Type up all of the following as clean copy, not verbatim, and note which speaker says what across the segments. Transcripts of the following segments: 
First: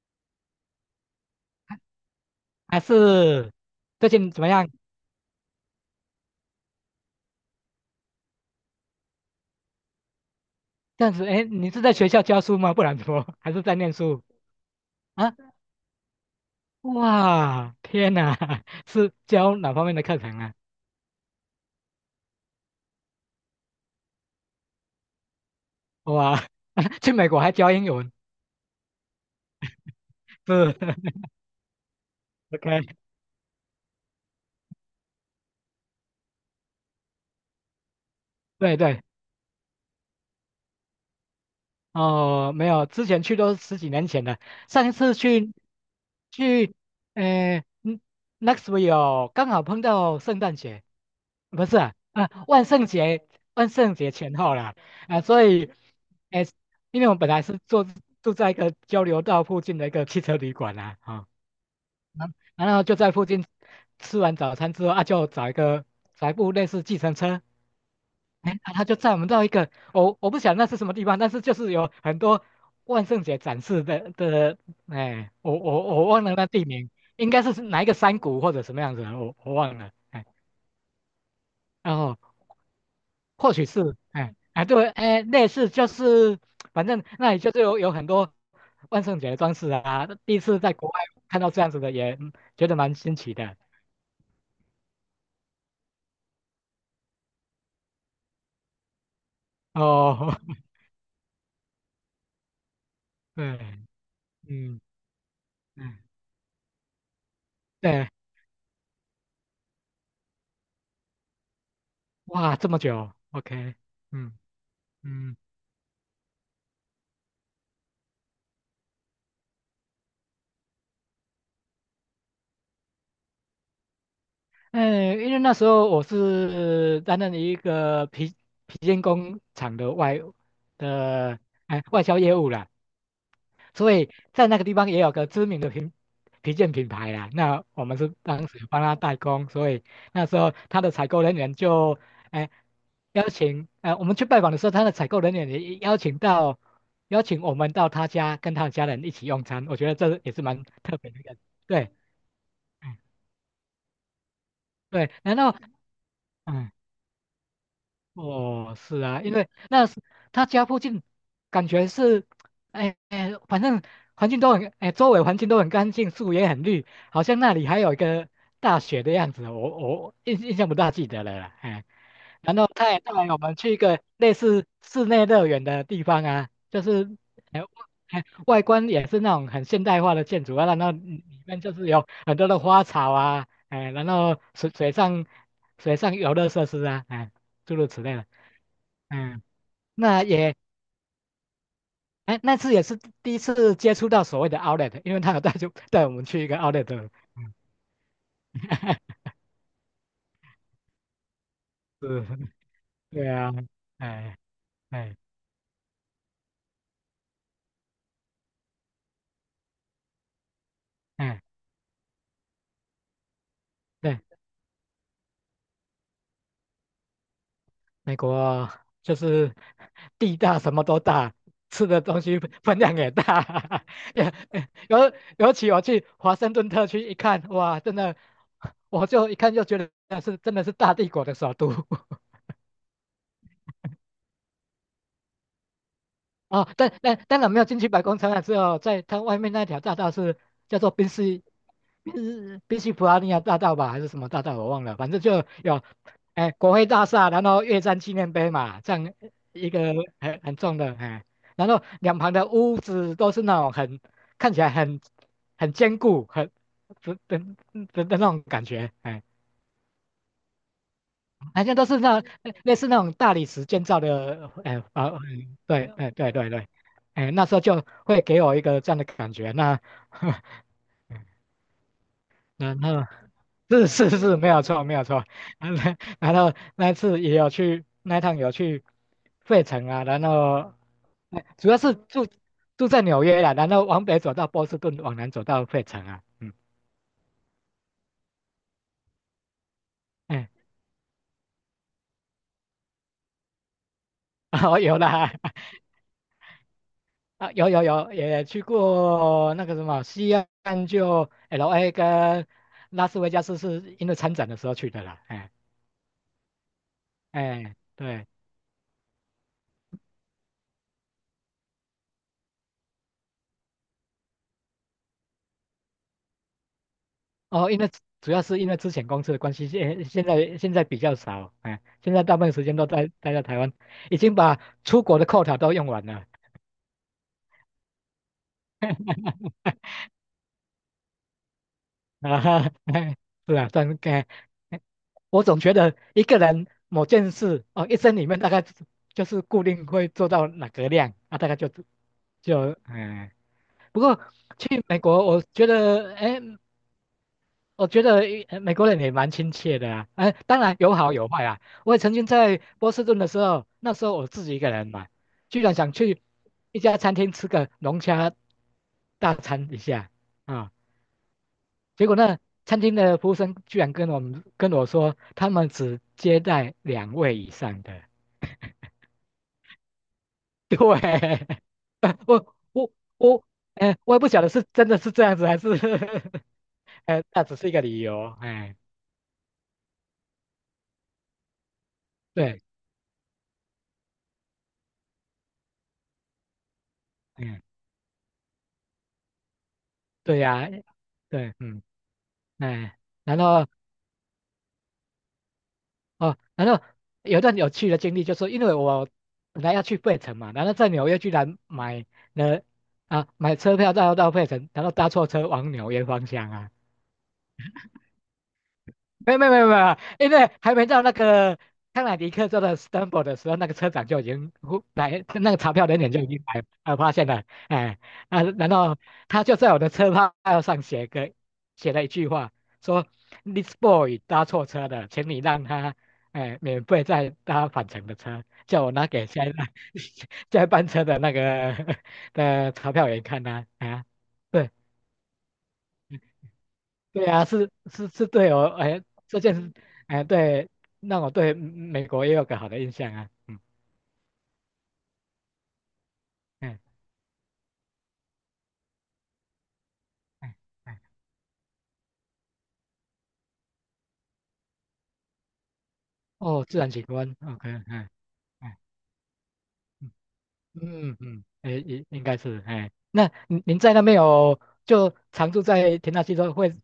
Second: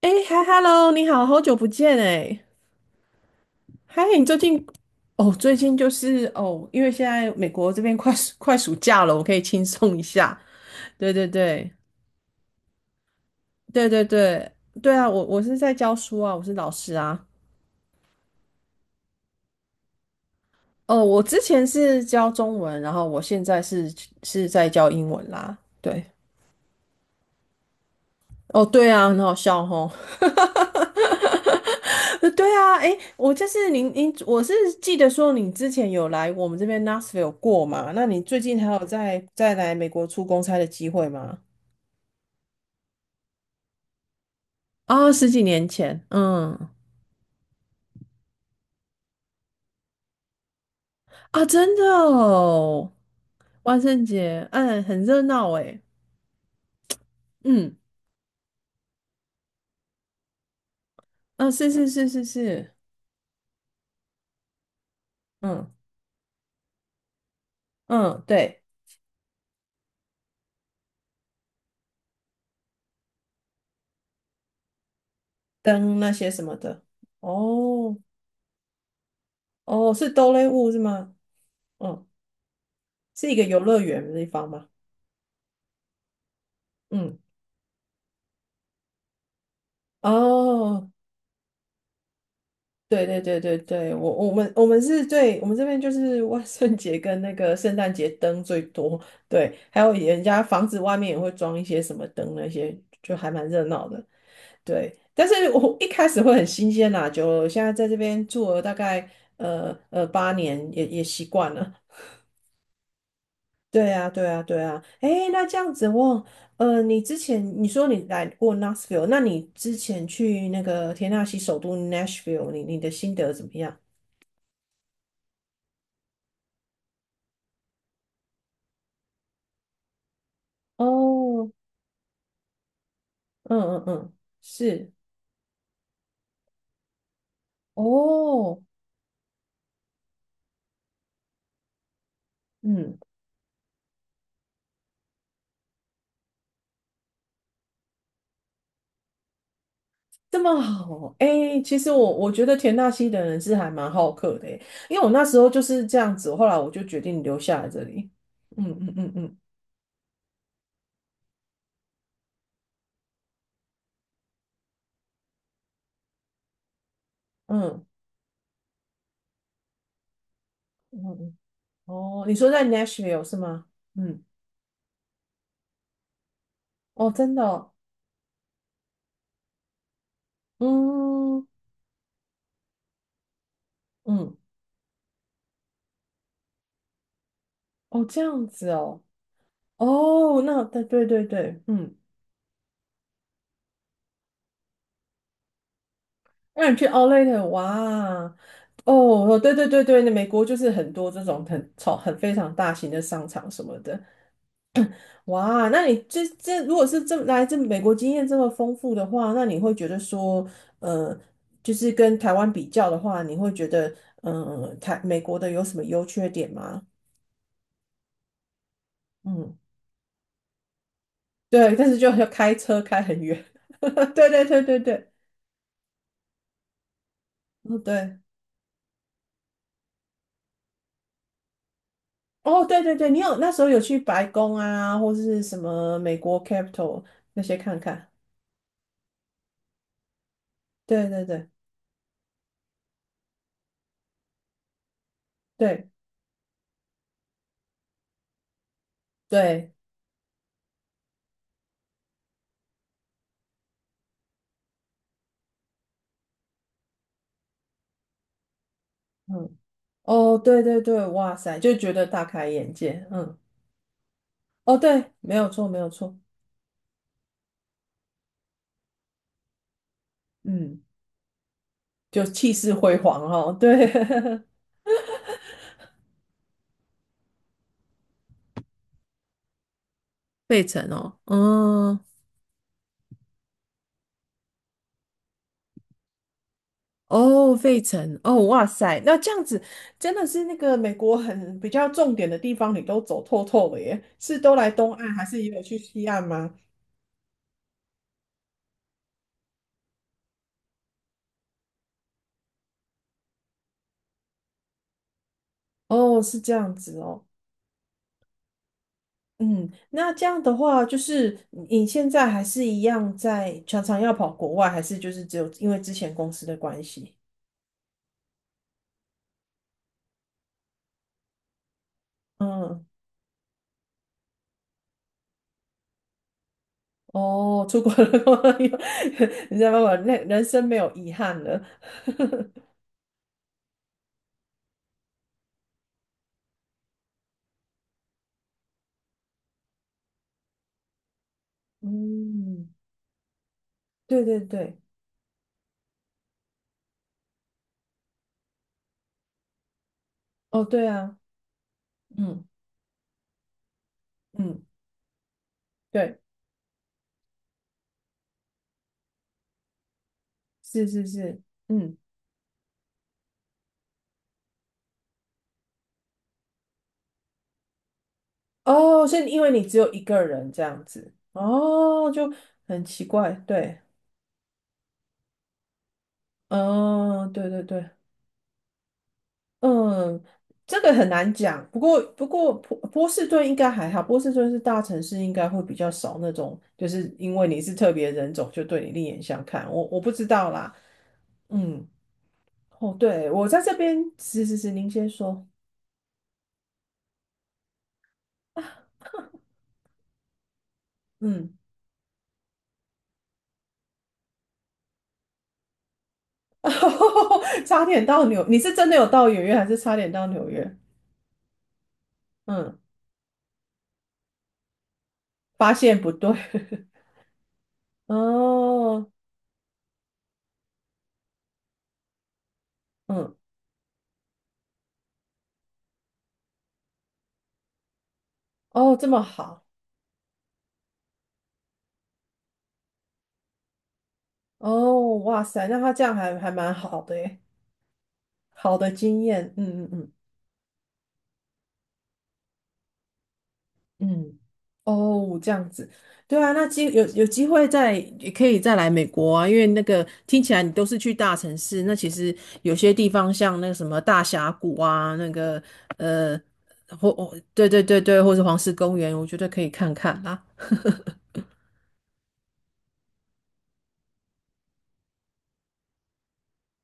Speaker 1: 哎，嗨，Hello，你好，好久不见哎。
Speaker 2: 还是
Speaker 1: 嗨，
Speaker 2: 最
Speaker 1: 你
Speaker 2: 近
Speaker 1: 最
Speaker 2: 怎么
Speaker 1: 近
Speaker 2: 样？
Speaker 1: 哦，最近就是哦，因为现在美国这边快暑假了，我可以轻松一下。
Speaker 2: 这
Speaker 1: 对
Speaker 2: 样
Speaker 1: 对
Speaker 2: 子，哎，
Speaker 1: 对
Speaker 2: 你是在学校教书吗？不然怎么还是在
Speaker 1: 对
Speaker 2: 念
Speaker 1: 对
Speaker 2: 书
Speaker 1: 对，对啊，我
Speaker 2: 啊？
Speaker 1: 我是在教书啊，我是老师啊。
Speaker 2: 哇，天哪，是教哪方面的课程啊？
Speaker 1: 哦，我之前是教中文，然后我现在是在教英文啦。对，
Speaker 2: 哇，去美国还教英文，
Speaker 1: 哦，对啊，很好笑吼。
Speaker 2: 是
Speaker 1: 对啊，诶，
Speaker 2: ，OK，
Speaker 1: 我就是您，我是记得说你之前有来我们这边 Nashville 过嘛？那你最近还
Speaker 2: 对
Speaker 1: 有
Speaker 2: 对，
Speaker 1: 再来美国出公差的机会吗？
Speaker 2: 哦，没有，之前去都十几年前了。上一
Speaker 1: 啊，
Speaker 2: 次
Speaker 1: 十几
Speaker 2: 去
Speaker 1: 年前，嗯。
Speaker 2: 去，呃嗯 n e x v i e l e 刚好碰到圣诞节。
Speaker 1: 啊，
Speaker 2: 不
Speaker 1: 真
Speaker 2: 是
Speaker 1: 的
Speaker 2: 啊，啊万圣
Speaker 1: 哦。
Speaker 2: 节，万
Speaker 1: 万
Speaker 2: 圣
Speaker 1: 圣
Speaker 2: 节前
Speaker 1: 节，
Speaker 2: 后啦，
Speaker 1: 嗯，很
Speaker 2: 啊，
Speaker 1: 热
Speaker 2: 所
Speaker 1: 闹
Speaker 2: 以，
Speaker 1: 诶。
Speaker 2: 哎，因为我们本来是
Speaker 1: 嗯，
Speaker 2: 住在一个交流道附近的一个汽车旅馆啦，啊，
Speaker 1: 啊，是是是是
Speaker 2: 然
Speaker 1: 是。
Speaker 2: 然后就在附近吃完早餐之后啊，就找一
Speaker 1: 嗯
Speaker 2: 个找一部类似计程车，
Speaker 1: 嗯，
Speaker 2: 哎，
Speaker 1: 对，
Speaker 2: 啊他就载我们到一个，我不晓得那是什么地方，但是就是有很多万圣节展示的，哎，我我
Speaker 1: 灯
Speaker 2: 我
Speaker 1: 那
Speaker 2: 忘
Speaker 1: 些
Speaker 2: 了
Speaker 1: 什
Speaker 2: 那
Speaker 1: 么
Speaker 2: 地
Speaker 1: 的。
Speaker 2: 名，应该是哪一个
Speaker 1: 哦
Speaker 2: 山谷或者什么样子，我忘了，
Speaker 1: 哦，是
Speaker 2: 哎，
Speaker 1: 哆啦 A 梦是吗？
Speaker 2: 然
Speaker 1: 嗯，
Speaker 2: 后。
Speaker 1: 是一个
Speaker 2: 或
Speaker 1: 游
Speaker 2: 许
Speaker 1: 乐
Speaker 2: 是，
Speaker 1: 园的地
Speaker 2: 哎
Speaker 1: 方
Speaker 2: 哎
Speaker 1: 吗？
Speaker 2: 对，哎类似就是，反正
Speaker 1: 嗯，
Speaker 2: 那里就是有很多万圣节的装饰啊。第一次在
Speaker 1: 哦。
Speaker 2: 国外看到这样子的也，嗯觉得蛮
Speaker 1: 对
Speaker 2: 新
Speaker 1: 对
Speaker 2: 奇
Speaker 1: 对
Speaker 2: 的。
Speaker 1: 对对，我们这边就是万圣节跟那个圣诞节灯最多，对，还有人
Speaker 2: 哦，
Speaker 1: 家房子外面也会装一些什么灯那些，就还 蛮
Speaker 2: 对，
Speaker 1: 热闹的，
Speaker 2: 嗯
Speaker 1: 对。但是我一
Speaker 2: 嗯，
Speaker 1: 开始会很新鲜啦，就了，现在在这
Speaker 2: 对，
Speaker 1: 边住了大概8年，也也习惯了。
Speaker 2: 哇，这么久，OK，
Speaker 1: 对啊，对
Speaker 2: 嗯
Speaker 1: 啊，对啊。诶，
Speaker 2: 嗯。
Speaker 1: 那这样子我。你之前你说你来过 n a s h v i l l e 那你之前去那个田纳西首都 Nashville,你你的心得怎么样？
Speaker 2: 嗯，因为那时候我是担任一个皮皮件工厂的外的
Speaker 1: 哦，
Speaker 2: 哎外销业务啦，
Speaker 1: 嗯嗯
Speaker 2: 所以
Speaker 1: 嗯，
Speaker 2: 在那个地方
Speaker 1: 是
Speaker 2: 也有个知名的皮皮件品牌啦。那我们是当
Speaker 1: 哦，
Speaker 2: 时帮他代工，所以那时候他的采购人员就哎
Speaker 1: 嗯。
Speaker 2: 邀请我们去拜访的时候，他的采购人员也邀请到邀请我们到他家跟他的家人一起用餐，我觉得这也
Speaker 1: 这
Speaker 2: 是
Speaker 1: 么
Speaker 2: 蛮特别
Speaker 1: 好
Speaker 2: 的一个
Speaker 1: 哎，其实
Speaker 2: 对。
Speaker 1: 我觉得田
Speaker 2: 嗯
Speaker 1: 纳西的人是还蛮好客的，诶因为我
Speaker 2: 对，
Speaker 1: 那
Speaker 2: 然
Speaker 1: 时候
Speaker 2: 后
Speaker 1: 就是这样子，后来我
Speaker 2: 嗯
Speaker 1: 就决定留下来这里。嗯
Speaker 2: 哦，
Speaker 1: 嗯
Speaker 2: 是
Speaker 1: 嗯
Speaker 2: 啊，因
Speaker 1: 嗯
Speaker 2: 为那是他家附近，感觉是，哎哎，反正环境都很，哎，周围环境都很干净，树也很绿，好像那里还
Speaker 1: 嗯
Speaker 2: 有一个大学的样子，我印象不大
Speaker 1: 嗯
Speaker 2: 记得了
Speaker 1: 嗯，
Speaker 2: 啦，哎，
Speaker 1: 哦，你说
Speaker 2: 然
Speaker 1: 在
Speaker 2: 后他也带
Speaker 1: Nashville 是
Speaker 2: 我们
Speaker 1: 吗？
Speaker 2: 去一个
Speaker 1: 嗯，
Speaker 2: 类似室内乐园的地方啊，就
Speaker 1: 哦，
Speaker 2: 是，
Speaker 1: 真的
Speaker 2: 哎
Speaker 1: 哦，
Speaker 2: 哎，外观也是那种很现代化的建筑啊，然后里里
Speaker 1: 嗯
Speaker 2: 面就是有很多的花草啊，哎，然
Speaker 1: 嗯，
Speaker 2: 后水上游乐设施啊，哎，诸如此
Speaker 1: 哦，
Speaker 2: 类
Speaker 1: 这
Speaker 2: 的。
Speaker 1: 样子哦，
Speaker 2: 嗯，那
Speaker 1: 哦，
Speaker 2: 也，
Speaker 1: 那对对对对，嗯，
Speaker 2: 哎，那次也是第一次接触到所谓的 outlet,因为他有带就带我们去一个
Speaker 1: 那你
Speaker 2: outlet,
Speaker 1: 去 Outlet
Speaker 2: 嗯
Speaker 1: 哇，哦 哦，对对对对，那美国就是很多这种很超很
Speaker 2: 是，
Speaker 1: 非常大型的商
Speaker 2: 对
Speaker 1: 场
Speaker 2: 啊，
Speaker 1: 什么的。
Speaker 2: 哎哎
Speaker 1: 哇，那你这这如果是这来自美国经验这么丰富的话，那你会觉得说，呃，
Speaker 2: 哎，
Speaker 1: 就是跟台湾比较的话，你会觉得，
Speaker 2: 对，
Speaker 1: 嗯，台美国的有什么优缺点吗？
Speaker 2: 美国就是
Speaker 1: 嗯，
Speaker 2: 地大什么都大，
Speaker 1: 对，
Speaker 2: 吃
Speaker 1: 但是
Speaker 2: 的
Speaker 1: 就
Speaker 2: 东
Speaker 1: 要
Speaker 2: 西
Speaker 1: 开
Speaker 2: 分
Speaker 1: 车
Speaker 2: 量
Speaker 1: 开
Speaker 2: 也
Speaker 1: 很远。
Speaker 2: 大，也
Speaker 1: 对对对
Speaker 2: 哎
Speaker 1: 对
Speaker 2: 尤
Speaker 1: 对，
Speaker 2: 尤其我去华盛顿特区一看，
Speaker 1: 哦
Speaker 2: 哇，真的，
Speaker 1: 对，
Speaker 2: 我就一看就觉得那是真的是大帝国的首都，
Speaker 1: 哦对对对，你有那时候有去白宫啊，或是什么美国 c a p
Speaker 2: 哦，
Speaker 1: i t a
Speaker 2: 但
Speaker 1: l
Speaker 2: 但当
Speaker 1: 那
Speaker 2: 然
Speaker 1: 些
Speaker 2: 没有
Speaker 1: 看
Speaker 2: 进去白
Speaker 1: 看。
Speaker 2: 宫参观，只有在它外面那条大道是叫做
Speaker 1: 对
Speaker 2: 宾
Speaker 1: 对
Speaker 2: 夕
Speaker 1: 对
Speaker 2: 宾夕普拉尼亚大道吧，还是什么大道我忘了，反正就有，
Speaker 1: 对。
Speaker 2: 哎，国会大厦，然后越战纪念碑嘛，这样一
Speaker 1: 对，
Speaker 2: 个很重的，哎，然后两旁的屋子都是那种很看起来很坚固、很的的的的那种感觉，哎。
Speaker 1: 嗯，哦，对对对，哇塞，
Speaker 2: 好
Speaker 1: 就
Speaker 2: 像都
Speaker 1: 觉
Speaker 2: 是
Speaker 1: 得
Speaker 2: 那
Speaker 1: 大开 眼
Speaker 2: 类似那
Speaker 1: 界，
Speaker 2: 种大
Speaker 1: 嗯，
Speaker 2: 理石建造的，
Speaker 1: 哦，
Speaker 2: 呃哎啊，
Speaker 1: 对，没有
Speaker 2: 嗯
Speaker 1: 错，没
Speaker 2: 对，
Speaker 1: 有
Speaker 2: 哎
Speaker 1: 错，
Speaker 2: 对对对，哎那时候就会给我一个这样的感觉，那
Speaker 1: 嗯，就气势
Speaker 2: 然
Speaker 1: 辉
Speaker 2: 后
Speaker 1: 煌哦，对，
Speaker 2: 是是是没有错没有错，然后那一次也有去那一趟有去费城啊，然
Speaker 1: 费
Speaker 2: 后
Speaker 1: 城哦，
Speaker 2: 哎主要是
Speaker 1: 嗯，
Speaker 2: 住在纽约啦，然后往北走到波士顿，往南走到费城啊，嗯
Speaker 1: 哦，费城，哦，哇塞，那这样子真的是
Speaker 2: 哎
Speaker 1: 那个美国很比较重点的地方，你都走透透了耶，是 都来
Speaker 2: 啊、
Speaker 1: 东
Speaker 2: 有
Speaker 1: 岸，还
Speaker 2: 啦，
Speaker 1: 是也有去西岸吗？
Speaker 2: 啊，有有有，也去过那个什么西岸，就 LA 跟拉斯维加斯，是因为参展的时候去的啦。哎
Speaker 1: 哦，是这样子哦，
Speaker 2: 哎，对，
Speaker 1: 嗯，那这样的话，就是你现在还是一样在常常要跑国外，还是就是只有因为之前公司的关系？
Speaker 2: 哦，因为主要是因为之前公司的关系，现在比较少，哎，现在大部分时间
Speaker 1: 嗯，
Speaker 2: 都待在台湾，已经把出国的 quota 都用完了。
Speaker 1: 哦，出国了，你 知道吗？那人生没有遗憾了。
Speaker 2: 啊哈，哎，是啊，但哎，哎我总觉得一个人某件事哦，一生里面大概就是固定会做到哪个量啊，大概就就
Speaker 1: 嗯，
Speaker 2: 嗯。哎不过
Speaker 1: 对对对，
Speaker 2: 去美国，我觉得，哎，我觉得美国人也蛮亲切的啊。哎，当
Speaker 1: 哦，
Speaker 2: 然
Speaker 1: 对
Speaker 2: 有好
Speaker 1: 啊，
Speaker 2: 有坏啊。我也曾经
Speaker 1: 嗯
Speaker 2: 在波士顿的时候，那时候我自己一
Speaker 1: 嗯，
Speaker 2: 个人嘛，居然想
Speaker 1: 对，
Speaker 2: 去一家餐厅吃个龙虾大餐一下啊。
Speaker 1: 是是是，嗯，
Speaker 2: 结果那餐厅的服务生居然跟我们跟我说，他们只接待两位以上的。
Speaker 1: 哦，是因为你只有一个人这
Speaker 2: 对，
Speaker 1: 样子，哦，就
Speaker 2: 我
Speaker 1: 很
Speaker 2: 我
Speaker 1: 奇怪，
Speaker 2: 我，
Speaker 1: 对，
Speaker 2: 哎，我也不晓得是真的是这样子还是 哎，
Speaker 1: 哦，
Speaker 2: 那
Speaker 1: 对
Speaker 2: 只
Speaker 1: 对
Speaker 2: 是一个
Speaker 1: 对。
Speaker 2: 理由，哎，
Speaker 1: 嗯，这个很难讲。不过，不过
Speaker 2: 对，
Speaker 1: 波士顿应该还好，波士顿是大城市，应该会比较少那种，就是因为你
Speaker 2: 嗯，
Speaker 1: 是特别人种，就对你另眼相看。我不知
Speaker 2: 对
Speaker 1: 道
Speaker 2: 呀、
Speaker 1: 啦。
Speaker 2: 对，嗯，
Speaker 1: 嗯，哦，
Speaker 2: 哎，
Speaker 1: 对，
Speaker 2: 然
Speaker 1: 我在
Speaker 2: 后
Speaker 1: 这边，是是是，您先说。
Speaker 2: 哦，然后有一段有趣的经历，就是因为我本来要去费城嘛，然后在纽约居
Speaker 1: 嗯，
Speaker 2: 然买了啊买车票到费城，然后搭错车往纽约方向啊。
Speaker 1: 差点到纽，你是真的有到
Speaker 2: 没有
Speaker 1: 纽
Speaker 2: 没有
Speaker 1: 约，
Speaker 2: 没
Speaker 1: 还
Speaker 2: 有没
Speaker 1: 是差
Speaker 2: 有，
Speaker 1: 点到
Speaker 2: 因
Speaker 1: 纽
Speaker 2: 为还
Speaker 1: 约？
Speaker 2: 没到那个康乃狄克州的
Speaker 1: 嗯，
Speaker 2: s t a m f o r 的时候，那个车长就已经呼来，那个查
Speaker 1: 发
Speaker 2: 票人
Speaker 1: 现不
Speaker 2: 员就已
Speaker 1: 对。
Speaker 2: 经来发现了，哎 啊，然后
Speaker 1: 哦，
Speaker 2: 他就在我的车票上写个写了一句话，说
Speaker 1: 嗯，
Speaker 2: This boy 搭错车了，请你让他哎免费再搭返程的车，叫我
Speaker 1: 哦，
Speaker 2: 拿
Speaker 1: 这么
Speaker 2: 给下一
Speaker 1: 好。
Speaker 2: 班 下一班车的那个 的查票员看呐啊，对，
Speaker 1: 哦，哇塞，那他这样还还蛮好的
Speaker 2: 对
Speaker 1: 耶，
Speaker 2: 啊，是是是对哦，
Speaker 1: 好的
Speaker 2: 哎
Speaker 1: 经
Speaker 2: 这
Speaker 1: 验。
Speaker 2: 件事
Speaker 1: 嗯嗯嗯。
Speaker 2: 哎对，让我对美国也有个好的印象啊，嗯
Speaker 1: 嗯，哦，这样子，对啊，那机
Speaker 2: 嗯
Speaker 1: 有机会再也可以再来美国啊，因为那个听起
Speaker 2: 嗯
Speaker 1: 来你都
Speaker 2: 嗯，
Speaker 1: 是去大城市，那其实有些地方像那个什么大峡谷啊，那个呃，
Speaker 2: 哦，自然景
Speaker 1: 或、
Speaker 2: 观
Speaker 1: 哦、对
Speaker 2: ，OK,
Speaker 1: 对
Speaker 2: 嗯
Speaker 1: 对
Speaker 2: 嗯
Speaker 1: 对，或是黄石公园，我觉得可以看看啊。
Speaker 2: 嗯嗯，哎应该是哎，那您您在那边有就常住在田纳西州会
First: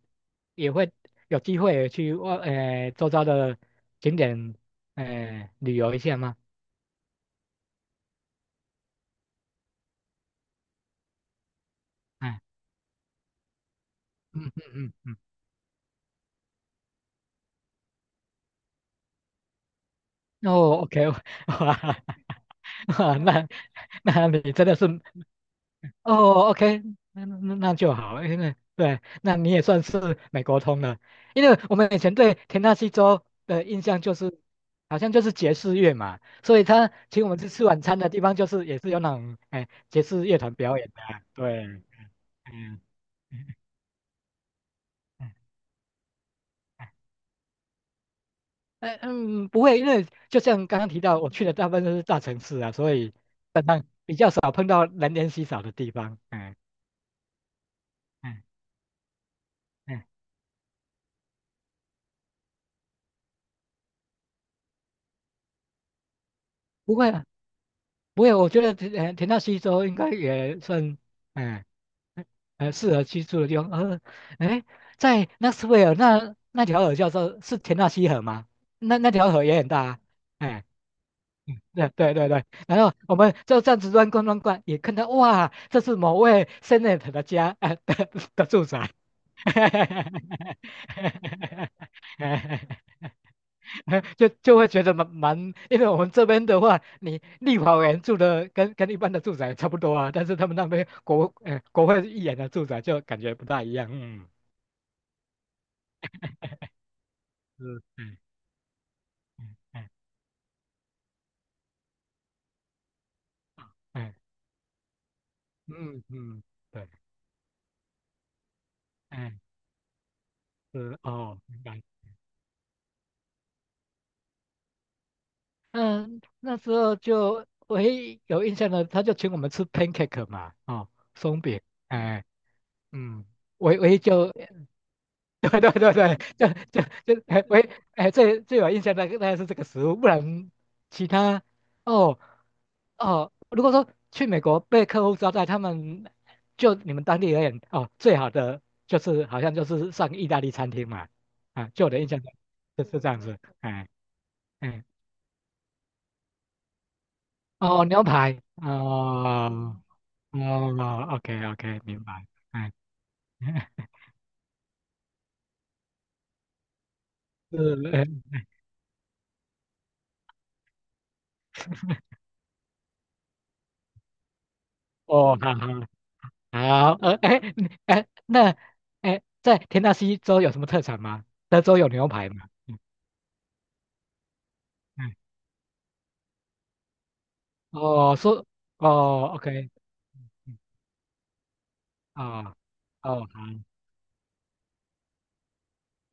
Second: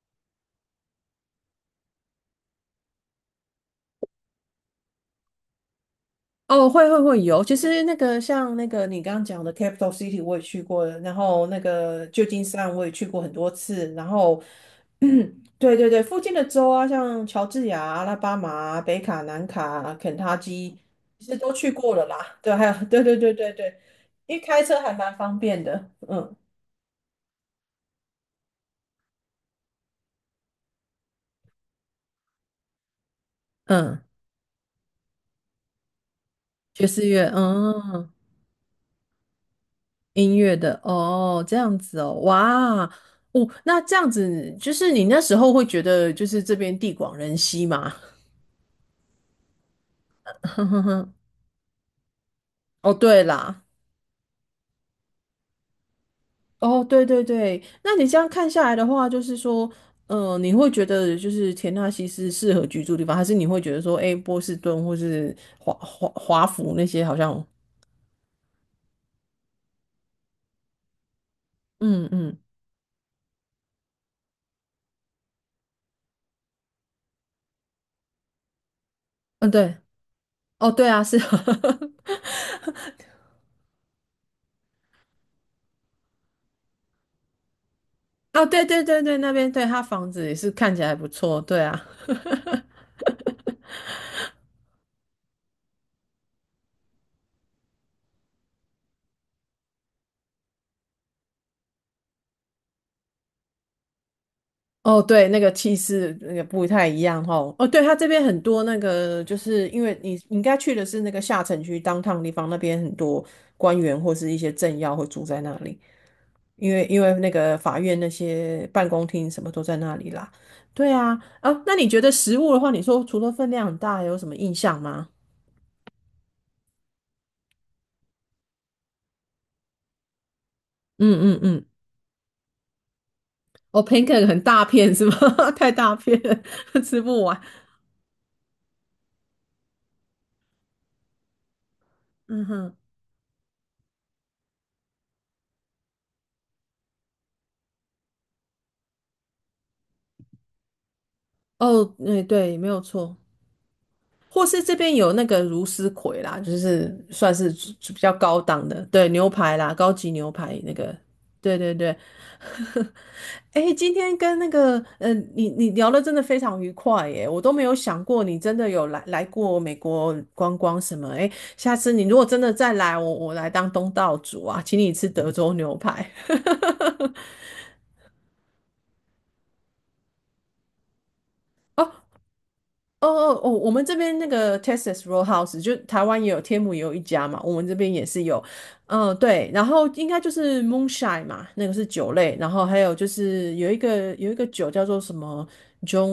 Speaker 2: 也会有机会去外哎周遭的景点哎旅游一下吗？
Speaker 1: 哦，会有。其实那个像那个你刚刚讲的 Capital City 我也去过了，然后那个旧
Speaker 2: 哎
Speaker 1: 金山我也去过很多次，然后，
Speaker 2: 嗯嗯 嗯
Speaker 1: 对对对，附近的州啊，像乔治亚、阿拉巴马、北卡、南卡、肯塔
Speaker 2: 嗯，
Speaker 1: 基，
Speaker 2: 哦，OK,
Speaker 1: 其实 都去过
Speaker 2: 哇。
Speaker 1: 了啦。对，还有对对
Speaker 2: 哇，
Speaker 1: 对
Speaker 2: 那
Speaker 1: 对对，
Speaker 2: 那
Speaker 1: 因为
Speaker 2: 你
Speaker 1: 开
Speaker 2: 真的
Speaker 1: 车
Speaker 2: 是
Speaker 1: 还蛮方便的。嗯
Speaker 2: 哦，OK,那那那就好，因为对，那你也算是美国通了，因为我们以前对田纳西州的印象
Speaker 1: 嗯，
Speaker 2: 就是好像就是爵士乐嘛，所以
Speaker 1: 爵
Speaker 2: 他
Speaker 1: 士
Speaker 2: 请我
Speaker 1: 乐，
Speaker 2: 们去吃晚餐的
Speaker 1: 嗯。
Speaker 2: 地方就是也是有那种哎爵士
Speaker 1: 音
Speaker 2: 乐团
Speaker 1: 乐的
Speaker 2: 表演的啊
Speaker 1: 哦，这
Speaker 2: 对，
Speaker 1: 样子哦，哇，
Speaker 2: 嗯。嗯
Speaker 1: 哦，那这样子就是你那
Speaker 2: 呃
Speaker 1: 时候会觉得就是这边地广人稀嘛，
Speaker 2: 嗯，不会，因为就像刚刚提 到，我去的大部分都是大城市啊，
Speaker 1: 哦，
Speaker 2: 所以基
Speaker 1: 对啦，
Speaker 2: 本上比较少碰到人烟稀少的地方。嗯
Speaker 1: 哦，对对对，那你这样
Speaker 2: 嗯
Speaker 1: 看下来的话，就是说，
Speaker 2: 嗯，
Speaker 1: 你会觉得就是田纳西是适合居住的地方，还是你会觉得说，哎，波士顿或是华府那
Speaker 2: 不
Speaker 1: 些
Speaker 2: 会
Speaker 1: 好像，
Speaker 2: 不会，我觉得田田纳西州应该也算，哎、
Speaker 1: 嗯
Speaker 2: 呃，
Speaker 1: 嗯
Speaker 2: 呃，适合居住的地方。呃，哎，在纳斯维尔那那条河叫做是田纳西河吗？那那条河
Speaker 1: 嗯，
Speaker 2: 也很
Speaker 1: 对，
Speaker 2: 大啊。哎、
Speaker 1: 哦，对啊，是。
Speaker 2: 对 对对对。然后我们就这样子乱逛乱逛，也看到哇，这是某位 Senator 的家，
Speaker 1: 啊，
Speaker 2: 的
Speaker 1: 对
Speaker 2: 住
Speaker 1: 对
Speaker 2: 宅。
Speaker 1: 对对，那边对他房子也是看起来不错，对啊。
Speaker 2: 就就会觉得蛮蛮，因为我们这边的话，你立法委员住的跟跟一般的住宅差不多啊，但是他们那边国国会议员的住宅就感觉不大一样，嗯，
Speaker 1: 哦，对，那个气势那个不太一样哦。哦，对，
Speaker 2: 是，
Speaker 1: 它这
Speaker 2: 嗯
Speaker 1: 边很多那个，就是因
Speaker 2: 嗯
Speaker 1: 为你你应该去的是那个下城区 d o w 地方，那边很多官员或是
Speaker 2: 嗯
Speaker 1: 一些政要会住在那里，
Speaker 2: 嗯嗯嗯，
Speaker 1: 因为
Speaker 2: 对，
Speaker 1: 因为那个法院那些办公厅什
Speaker 2: 嗯
Speaker 1: 么都在那里啦。对
Speaker 2: 是
Speaker 1: 啊，
Speaker 2: 哦，
Speaker 1: 啊，
Speaker 2: 明
Speaker 1: 那
Speaker 2: 白。
Speaker 1: 你觉得食物的话，你说除了分量很大，有什么印象吗？
Speaker 2: 嗯，那时候就唯一有印象的，他就请我们吃 pancake 嘛，哦，
Speaker 1: 嗯嗯
Speaker 2: 松饼，
Speaker 1: 嗯，
Speaker 2: 哎，嗯，唯
Speaker 1: 哦
Speaker 2: 唯一
Speaker 1: ，pancake
Speaker 2: 就
Speaker 1: 很大片是吗？
Speaker 2: 对
Speaker 1: 太
Speaker 2: 对对
Speaker 1: 大
Speaker 2: 对，
Speaker 1: 片了
Speaker 2: 就 就
Speaker 1: 吃不
Speaker 2: 就
Speaker 1: 完。
Speaker 2: 哎喂哎，最最有印象的大概是这个食物，不然其他哦
Speaker 1: 嗯哼，
Speaker 2: 哦，如果说去美国被客户招待，他们就你们当地而言哦，最好的就是好像就是上意大利餐厅嘛，啊，
Speaker 1: 哦，
Speaker 2: 就我的印象
Speaker 1: 对
Speaker 2: 中
Speaker 1: 对，没有
Speaker 2: 就是这
Speaker 1: 错。
Speaker 2: 样子，哎
Speaker 1: 或是这
Speaker 2: 哎
Speaker 1: 边有那个茹丝葵啦，就是算是
Speaker 2: 哦
Speaker 1: 比
Speaker 2: 牛
Speaker 1: 较高
Speaker 2: 排
Speaker 1: 档的，对，牛
Speaker 2: 哦
Speaker 1: 排啦，高级牛排那个，
Speaker 2: 哦，OK
Speaker 1: 对对
Speaker 2: OK
Speaker 1: 对。
Speaker 2: 明白，哎
Speaker 1: 哎 今天跟那个，你你聊的真的非常愉快耶，我都没有
Speaker 2: 是
Speaker 1: 想
Speaker 2: 哎
Speaker 1: 过你真的有来过美国观光什么，哎，下次你如果真的再来，我来当东道主啊，请你吃德
Speaker 2: 哦
Speaker 1: 州
Speaker 2: 好
Speaker 1: 牛
Speaker 2: 好。
Speaker 1: 排。
Speaker 2: 好，呃，哎，嗯哎，那，哎，在田纳西州有什么特产吗？德州有
Speaker 1: 哦，
Speaker 2: 牛排吗？嗯
Speaker 1: 哦哦哦，我们这边那个 Texas
Speaker 2: 嗯，
Speaker 1: Roadhouse 就台湾也有，天母也有一家嘛，我们这边也
Speaker 2: 哦，
Speaker 1: 是有，
Speaker 2: 说，
Speaker 1: 嗯，
Speaker 2: 哦
Speaker 1: 对，然
Speaker 2: ，OK,
Speaker 1: 后应该就
Speaker 2: 嗯
Speaker 1: 是 Moonshine 嘛，那个是酒类，
Speaker 2: 嗯
Speaker 1: 然
Speaker 2: 哦，
Speaker 1: 后还有就
Speaker 2: 哦，好，
Speaker 1: 是有一个酒叫做什么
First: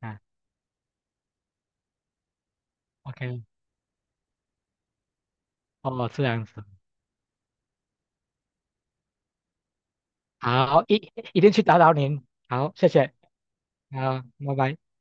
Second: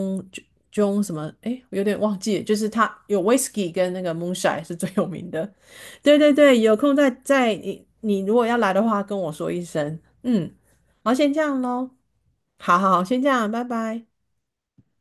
Speaker 2: 啊
Speaker 1: John 什么，诶，我有点忘记了，就是它有
Speaker 2: ，OK,
Speaker 1: Whisky 跟那个 Moonshine 是最有名的，
Speaker 2: 哦，
Speaker 1: 对
Speaker 2: 这
Speaker 1: 对
Speaker 2: 样
Speaker 1: 对，
Speaker 2: 子，
Speaker 1: 有空再你如果要来的话跟我说一声，嗯，
Speaker 2: 好，一
Speaker 1: 好，先这
Speaker 2: 一定
Speaker 1: 样
Speaker 2: 去打
Speaker 1: 喽，
Speaker 2: 扰您，好，
Speaker 1: 好
Speaker 2: 谢
Speaker 1: 好好，
Speaker 2: 谢，
Speaker 1: 先这样，拜拜。
Speaker 2: 好，拜拜。